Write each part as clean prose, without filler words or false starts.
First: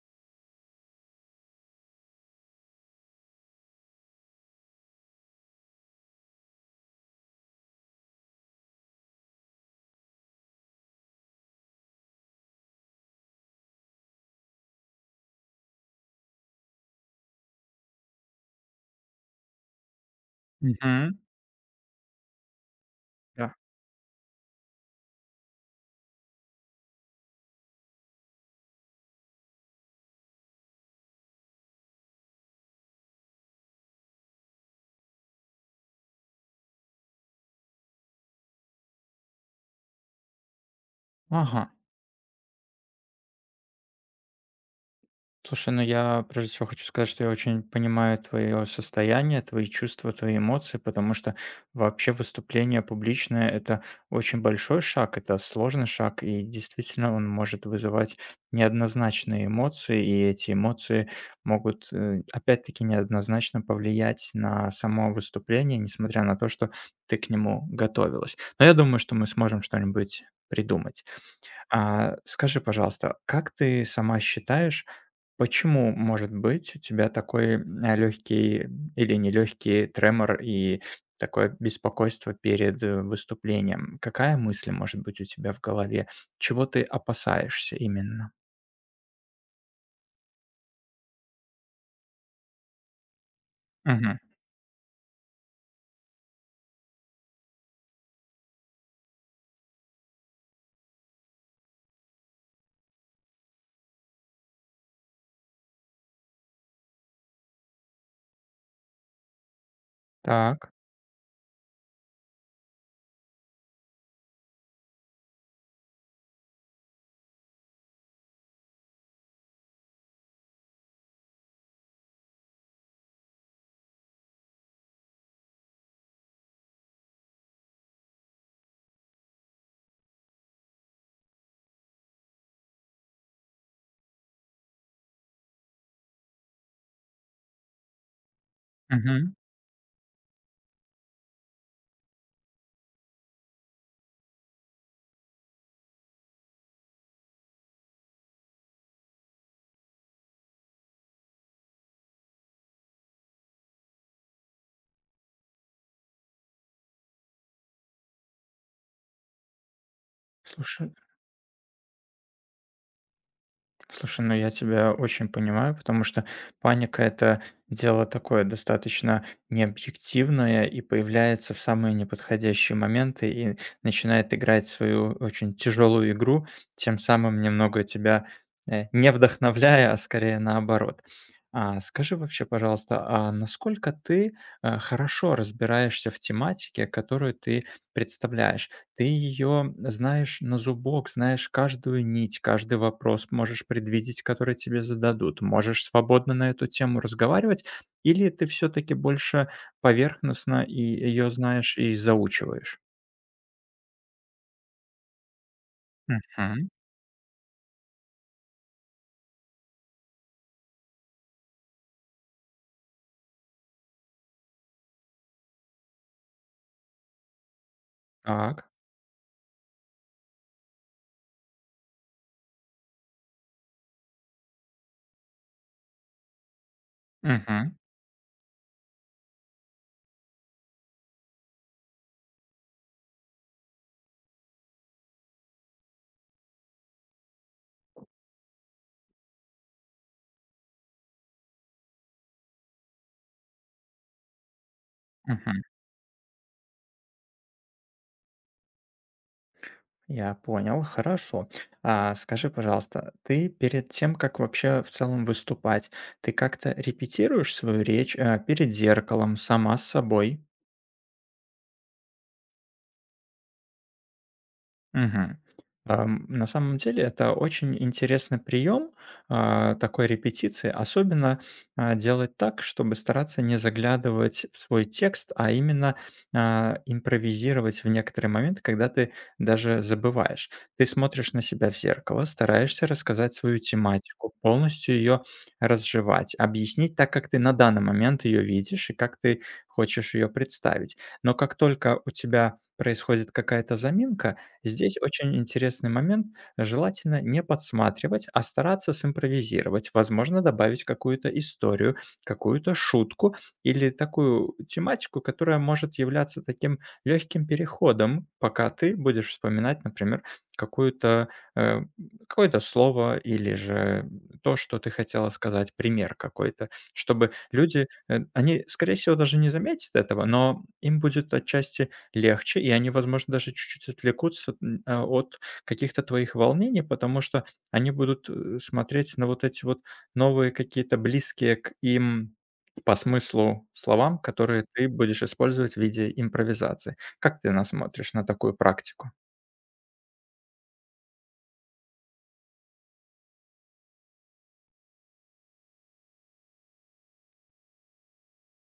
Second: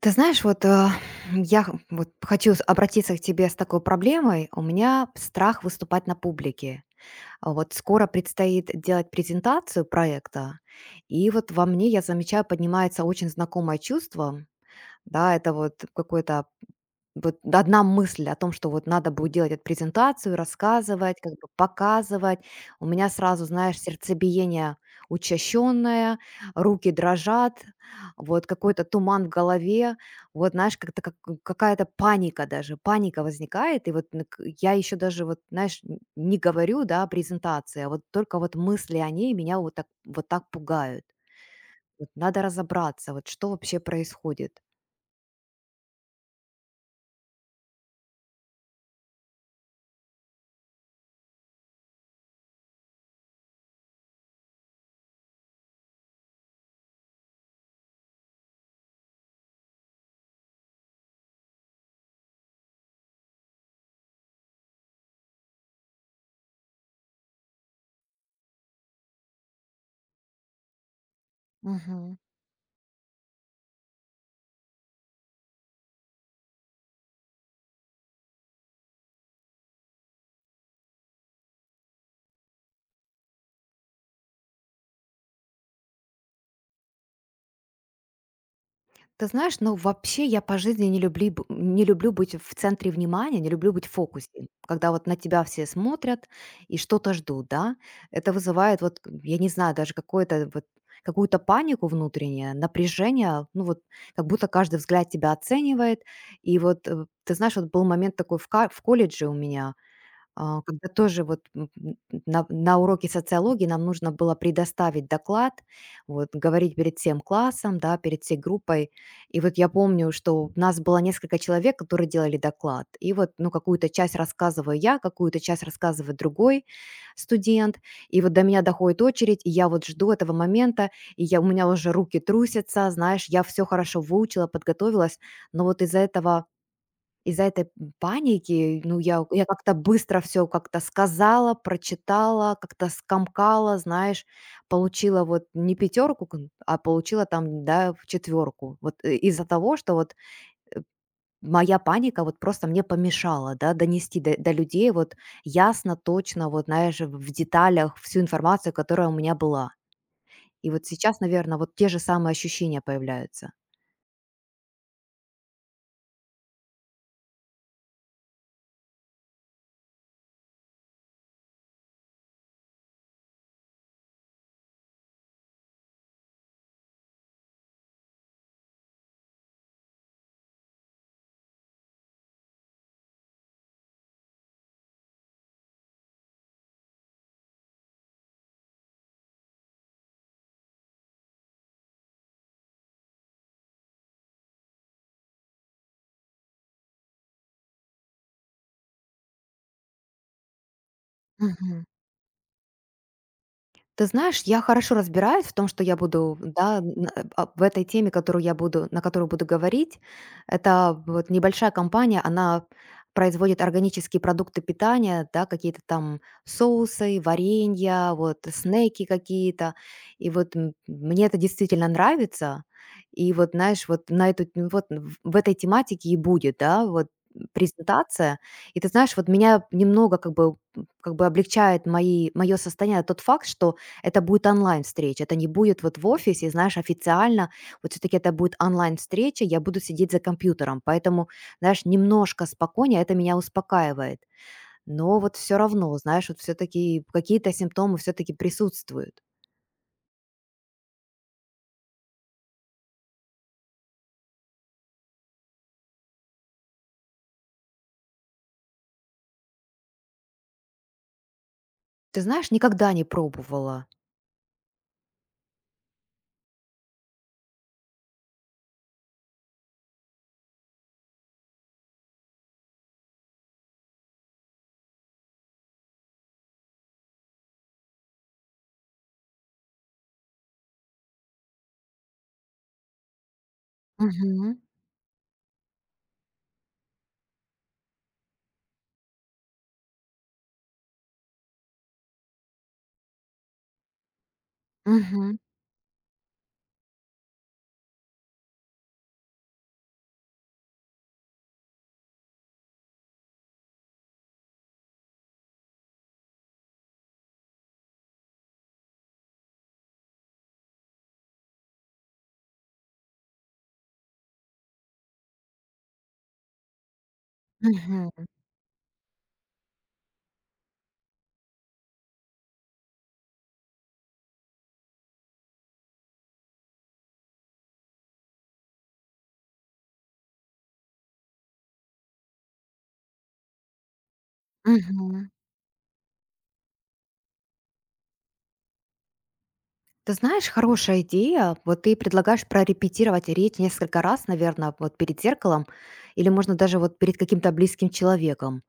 Ты знаешь, вот, вот хочу обратиться к тебе с такой проблемой. У меня страх выступать на публике. А вот скоро предстоит делать презентацию проекта, и вот во мне, я замечаю, поднимается очень знакомое чувство. Да, это вот какое-то вот одна мысль о том, что вот надо будет делать эту презентацию, Мгм. рассказывать, как бы показывать. У меня сразу, Да. знаешь, сердцебиение учащенное, руки дрожат, вот какой-то туман в голове, вот, знаешь, как-то какая-то паника даже, паника возникает, и вот ну, я еще даже вот, знаешь, не говорю, да, о презентации, а вот только вот мысли о ней меня вот так, вот так пугают. Ага. Вот надо разобраться, вот что вообще происходит. Слушай, ну я прежде всего хочу сказать, что я очень понимаю твое состояние, твои чувства, твои эмоции, потому что вообще выступление публичное– это очень большой шаг, это сложный шаг, и действительно он может вызывать неоднозначные эмоции, и эти эмоции могут, опять-таки, неоднозначно повлиять на само выступление, несмотря на то, что ты к нему готовилась. Но я думаю, что мы сможем что-нибудь придумать. Мгм. Скажи, пожалуйста, как ты сама считаешь, почему может быть у тебя такой легкий или нелегкий тремор и такое беспокойство перед выступлением? Какая мысль может быть у тебя в голове? Чего ты опасаешься именно? Ты знаешь, ну вообще я по жизни не любли б не люблю быть в центре внимания, не люблю быть в Мгм. фокусе, когда вот на тебя все смотрят и что-то ждут, да. Это вызывает вот, я не знаю, даже какое-то вот какую-то панику внутреннее, напряжение, ну вот как будто каждый взгляд тебя оценивает. И вот, ты знаешь, вот был момент такой в колледже у меня, Так. когда тоже вот на уроке социологии нам нужно было предоставить доклад, вот, говорить перед всем классом, да, перед всей группой. И вот я помню, что у нас было несколько человек, которые делали доклад. И вот, ну, какую-то часть рассказываю я, какую-то часть рассказывает другой студент. И вот до меня доходит очередь, и я вот жду этого момента, у меня уже руки трусятся, знаешь, я все хорошо выучила, подготовилась, но вот из-за этой паники, ну, я Мгм. я как-то быстро все как-то сказала, прочитала, как-то скомкала, знаешь, получила вот не пятерку, а получила там, да, в четверку. Вот, из-за того, что вот моя паника вот просто мне помешала, да, донести до людей вот ясно, точно, вот, знаешь, в деталях всю информацию, которая у меня была. И вот Слушай, сейчас, наверное, вот те же самые ощущения появляются. Слушай, ну я тебя очень понимаю, потому что паника это дело такое достаточно необъективное и появляется в самые неподходящие моменты и начинает играть свою очень тяжелую игру, тем самым немного тебя не вдохновляя, а скорее наоборот. А скажи вообще, пожалуйста, а насколько ты хорошо разбираешься в тематике, которую ты представляешь? Ты ее знаешь на зубок, знаешь каждую нить, каждый вопрос можешь предвидеть, который тебе зададут. Можешь свободно на эту тему разговаривать, или ты все-таки больше поверхностно и ее знаешь и заучиваешь? Ты знаешь, я хорошо разбираюсь в том, что я буду, Мгм. да, в этой теме, которую я буду, на которую буду говорить. Это вот небольшая компания, она производит органические продукты питания, да, какие-то там соусы, варенья, вот Так. снеки какие-то. И вот мне это действительно нравится. И вот, знаешь, вот вот в этой тематике и будет, да, вот Мгм. презентация. И ты знаешь, вот меня немного как бы облегчает мое состояние тот факт, что это будет онлайн-встреча, это не будет вот в офисе, знаешь, официально. Вот все-таки это будет онлайн-встреча, я буду сидеть за компьютером. Поэтому, знаешь, немножко спокойнее, это меня успокаивает. Но вот все Мгм. равно, знаешь, вот все-таки какие-то симптомы все-таки присутствуют. Я понял, хорошо. А скажи, пожалуйста, ты перед тем, как вообще в целом выступать, ты как-то репетируешь свою речь перед зеркалом, сама с собой? Ты знаешь, никогда не пробовала. Мгм. На самом деле это очень интересный прием, такой репетиции, особенно, делать так, чтобы стараться не заглядывать в свой текст, а именно, импровизировать в некоторые моменты, когда ты даже забываешь. Ты смотришь на себя в зеркало, стараешься рассказать свою тематику, Мгм. полностью ее разжевать, объяснить так, как ты на данный момент ее видишь и как ты хочешь ее представить. Но как только у тебя происходит какая-то заминка, здесь очень Мгм. интересный момент. Желательно не подсматривать, а стараться симпровизировать. Возможно, добавить какую-то историю, какую-то шутку или такую тематику, которая может являться таким легким переходом, пока ты будешь вспоминать, например, какую-то, э, какое-то слово или же то, что ты хотела сказать, пример какой-то, чтобы люди, Мгм. Они, скорее всего, даже не заметят этого, но им будет отчасти легче, и они, возможно, даже чуть-чуть отвлекутся, от каких-то твоих волнений, потому что они будут, смотреть на вот эти вот новые какие-то близкие к им по смыслу словам, которые ты будешь Мгм. использовать в виде импровизации. Как ты насмотришь на такую практику? Ты знаешь, хорошая идея. Вот ты предлагаешь прорепетировать речь несколько раз, наверное, вот перед зеркалом, или можно даже вот перед каким-то близким человеком.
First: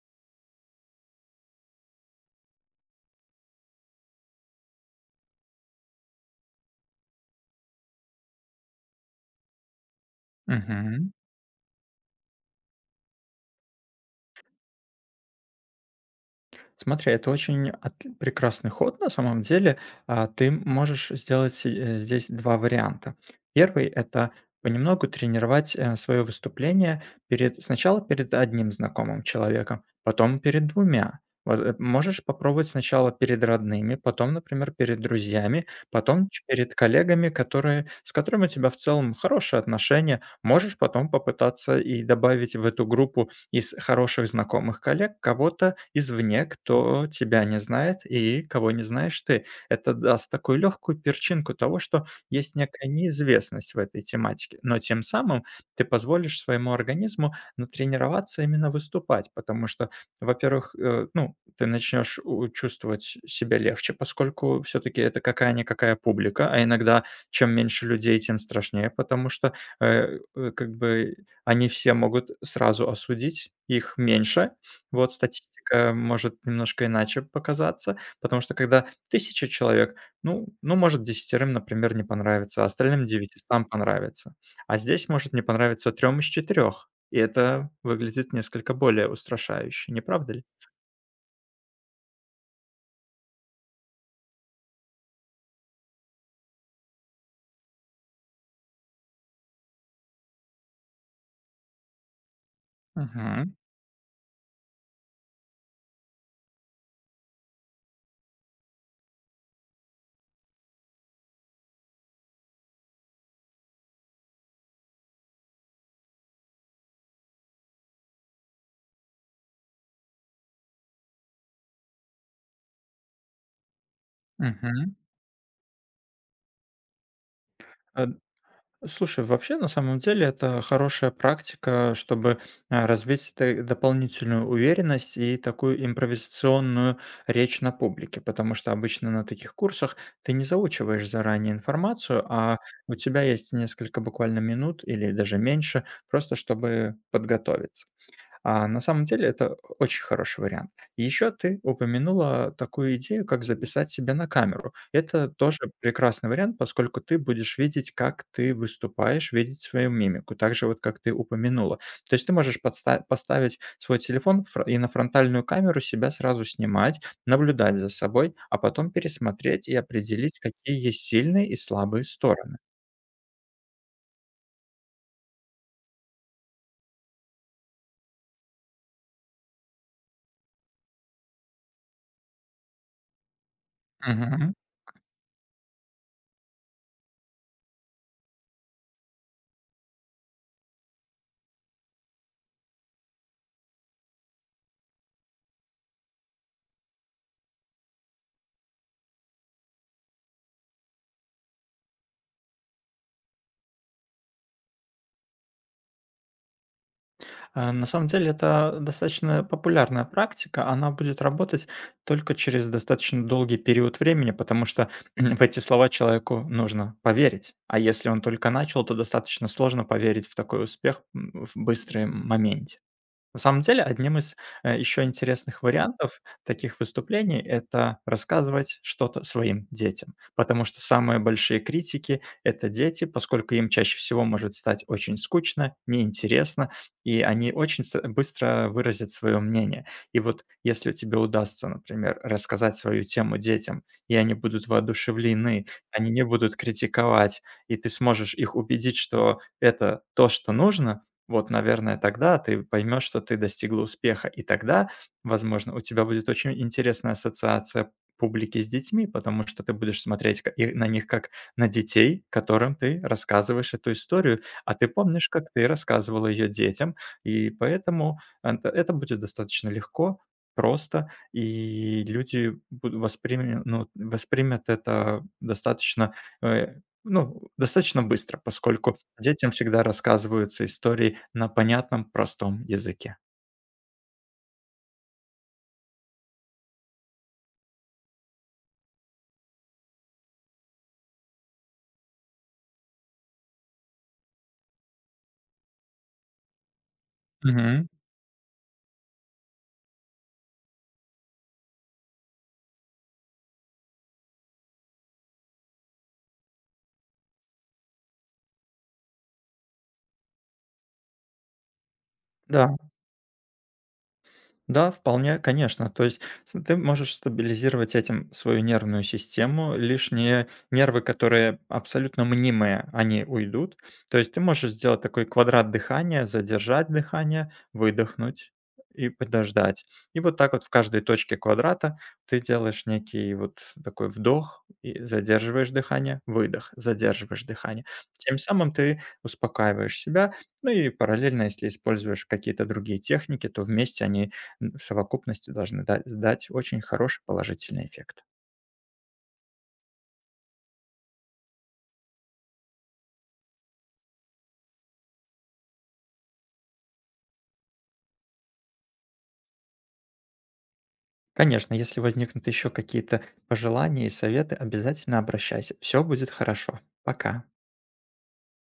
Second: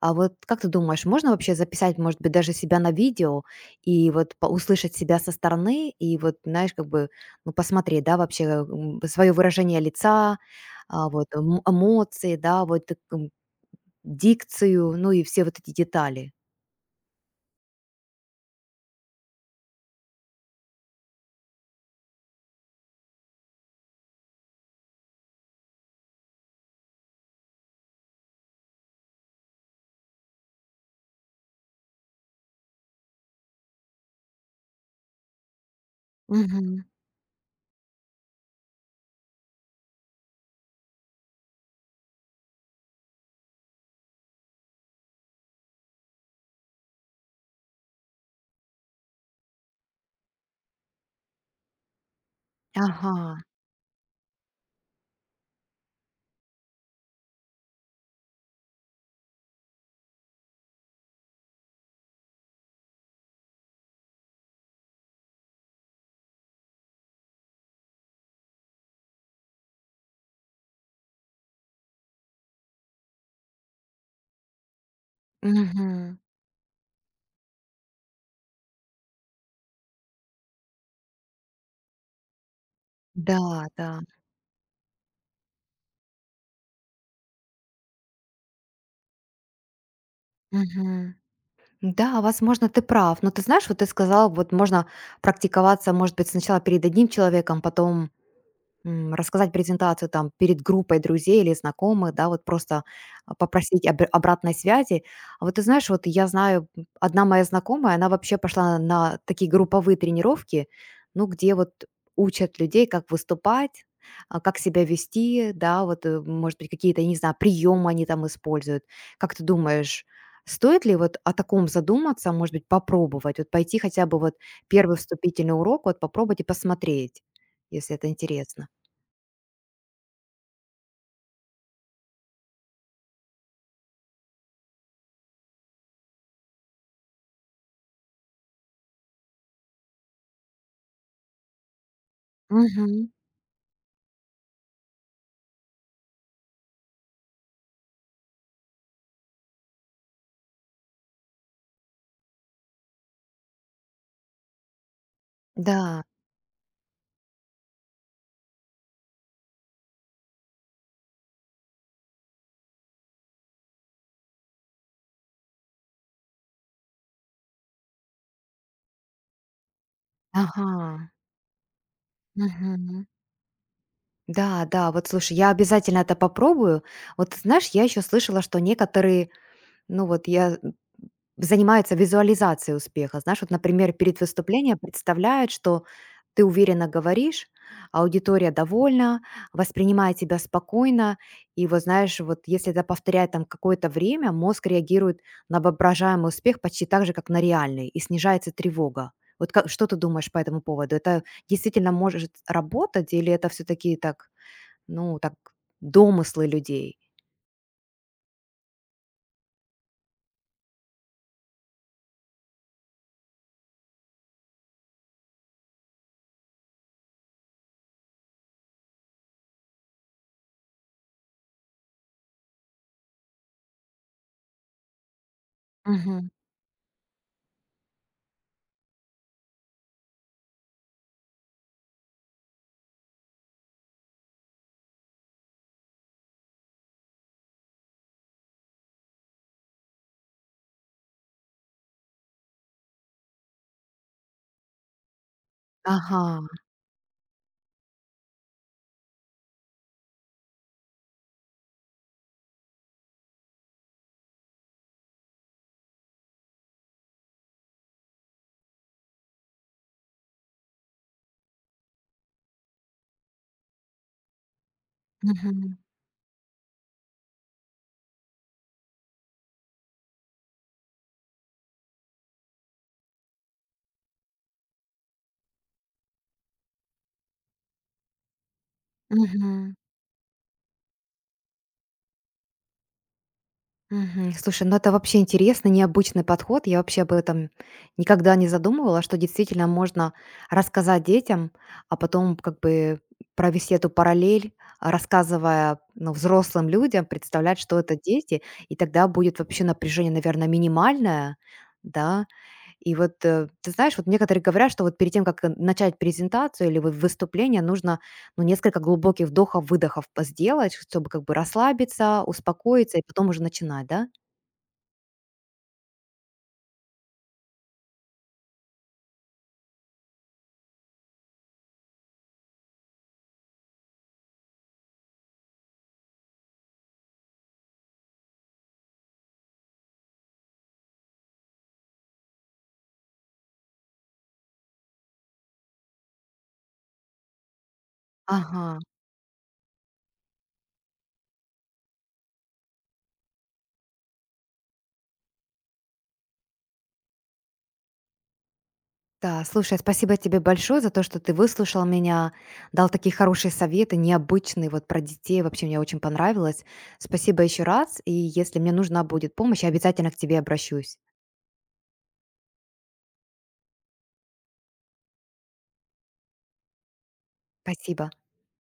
А вот как ты думаешь, можно вообще записать, может быть, даже себя на видео и вот услышать себя со стороны и вот, знаешь, как бы ну, посмотреть, да, вообще свое выражение лица, Мгм. вот эмоции, да, вот дикцию, ну и все вот эти детали. Смотри, это прекрасный ход на самом деле. Ты можешь сделать здесь два варианта. Первый– это понемногу тренировать свое выступление перед, сначала перед одним знакомым человеком, потом перед двумя. Вот, можешь попробовать сначала перед родными, потом, например, перед друзьями, потом перед Мгм. коллегами, которые, с которыми у тебя в целом хорошие отношения. Можешь потом попытаться и добавить в эту группу из хороших знакомых, коллег, кого-то извне, кто тебя не знает и кого не знаешь ты. Это даст такую легкую перчинку того, что есть некая Ага. неизвестность в этой тематике, но тем самым ты позволишь своему организму натренироваться именно выступать, потому что, во-первых, ну, ты начнешь чувствовать себя легче, поскольку все-таки это какая-никакая публика, а иногда чем меньше людей, тем страшнее, потому что как бы они все могут сразу осудить, их меньше. Вот статистика Мгм. может немножко иначе показаться, потому что когда тысяча человек, ну, может, десятерым, например, не понравится, а остальным Да, девятистам да. понравится. А здесь может не понравиться трем из четырех, и это выглядит несколько более устрашающе, не правда ли? Мгм. Да, возможно, ты прав. Но ты знаешь, вот ты сказал, вот можно практиковаться, может быть, сначала перед одним человеком, потом рассказать презентацию там перед группой друзей или знакомых, да, вот просто, Мгм, попросить об обратной связи. А вот ты знаешь, вот я знаю, одна моя знакомая, она вообще пошла на такие групповые тренировки, ну, где вот учат людей, как выступать, как себя вести, да, вот, может быть, какие-то, я не знаю, приемы они там используют. Как ты думаешь, стоит ли вот о таком задуматься, может быть, попробовать, вот пойти хотя бы вот мгм. первый вступительный урок, вот попробовать и посмотреть, если Э, это интересно? Слушай, вообще, на самом деле, это хорошая практика, чтобы развить дополнительную уверенность и такую импровизационную речь на публике, потому что обычно на таких курсах ты не заучиваешь заранее информацию, а у Мгм. тебя есть несколько буквально минут или даже меньше, просто чтобы подготовиться. А на самом деле это очень хороший вариант. И еще ты упомянула такую идею, как записать себя на камеру. Это тоже Да. прекрасный вариант, поскольку ты будешь видеть, как ты выступаешь, видеть свою мимику, так же вот, как ты упомянула. То есть ты можешь поставить свой телефон и на фронтальную камеру себя сразу снимать, наблюдать за собой, а потом пересмотреть и определить, какие есть Ага. сильные и слабые стороны. Мгм. Да, да, вот слушай, я обязательно это попробую. Вот ты знаешь, я еще слышала, что некоторые Ну вот я м, занимается визуализацией успеха. Знаешь, вот, например, перед Мгм. выступлением представляют, что ты уверенно говоришь, аудитория довольна, воспринимает тебя спокойно. И вот знаешь, вот если это повторяет там какое-то время, мозг реагирует на воображаемый успех почти так же, как на реальный, и снижается тревога. Вот что ты думаешь по этому поводу? Это действительно может работать или это все-таки так, ну, так домыслы людей? На самом деле это достаточно популярная практика, она будет работать только через достаточно долгий период времени, потому что в эти слова человеку нужно поверить. А если он только начал, то достаточно сложно поверить в такой успех в быстром моменте. На самом деле, одним из, еще интересных вариантов Мгм. таких выступлений- это рассказывать что-то своим детям. Потому что самые большие критики- это дети, поскольку им чаще всего может стать очень скучно, неинтересно, и они очень с быстро выразят свое мнение. И вот если тебе удастся, например, рассказать свою тему детям, и они будут воодушевлены, они не Ага. будут критиковать, и ты сможешь их убедить, что это то, что нужно, вот, наверное, тогда ты поймешь, что ты достигла успеха. И тогда, возможно, у тебя будет очень интересная ассоциация публики с детьми, потому что ты будешь смотреть и на них как на детей, которым ты рассказываешь эту историю, а ты помнишь, как Мгм. ты рассказывала ее детям, и поэтому это будет достаточно легко, просто, и люди воспримут, ну, воспримут это достаточно э, ну, достаточно быстро, поскольку детям Мгм. всегда рассказываются истории на понятном, простом языке. Мгм. Слушай, ну это вообще интересно, необычный подход. Я вообще об этом никогда не задумывала, что действительно можно рассказать детям, а потом как бы провести эту параллель, рассказывая ну, взрослым людям, представлять, что Мгм. это дети, и тогда будет вообще напряжение, наверное, минимальное, да, И вот, ты знаешь, вот некоторые говорят, что вот перед тем, как, начать презентацию или вот выступление, нужно, ну, несколько глубоких вдохов-выдохов п сделать, чтобы как бы расслабиться, Да. успокоиться и потом уже начинать, да? Да, вполне, конечно. То есть ты можешь стабилизировать этим свою нервную систему. Лишние нервы, которые абсолютно мнимые, они уйдут. То есть ты можешь сделать такой квадрат дыхания, задержать дыхание, выдохнуть и подождать. И вот так вот в каждой точке квадрата ты делаешь некий вот такой вдох и задерживаешь дыхание, выдох, задерживаешь дыхание. Тем самым Ага. ты успокаиваешь себя, ну и параллельно, если используешь какие-то другие техники, то вместе они в совокупности должны дать очень хороший положительный эффект. Да, слушай, спасибо тебе большое за то, что ты выслушал меня, дал такие хорошие советы, необычные, вот про детей. Вообще мне очень понравилось. Спасибо еще раз, и если мне нужна будет помощь, я обязательно к тебе обращусь. Конечно, если возникнут еще какие-то пожелания и советы, обязательно обращайся. Все будет хорошо. Пока. Спасибо.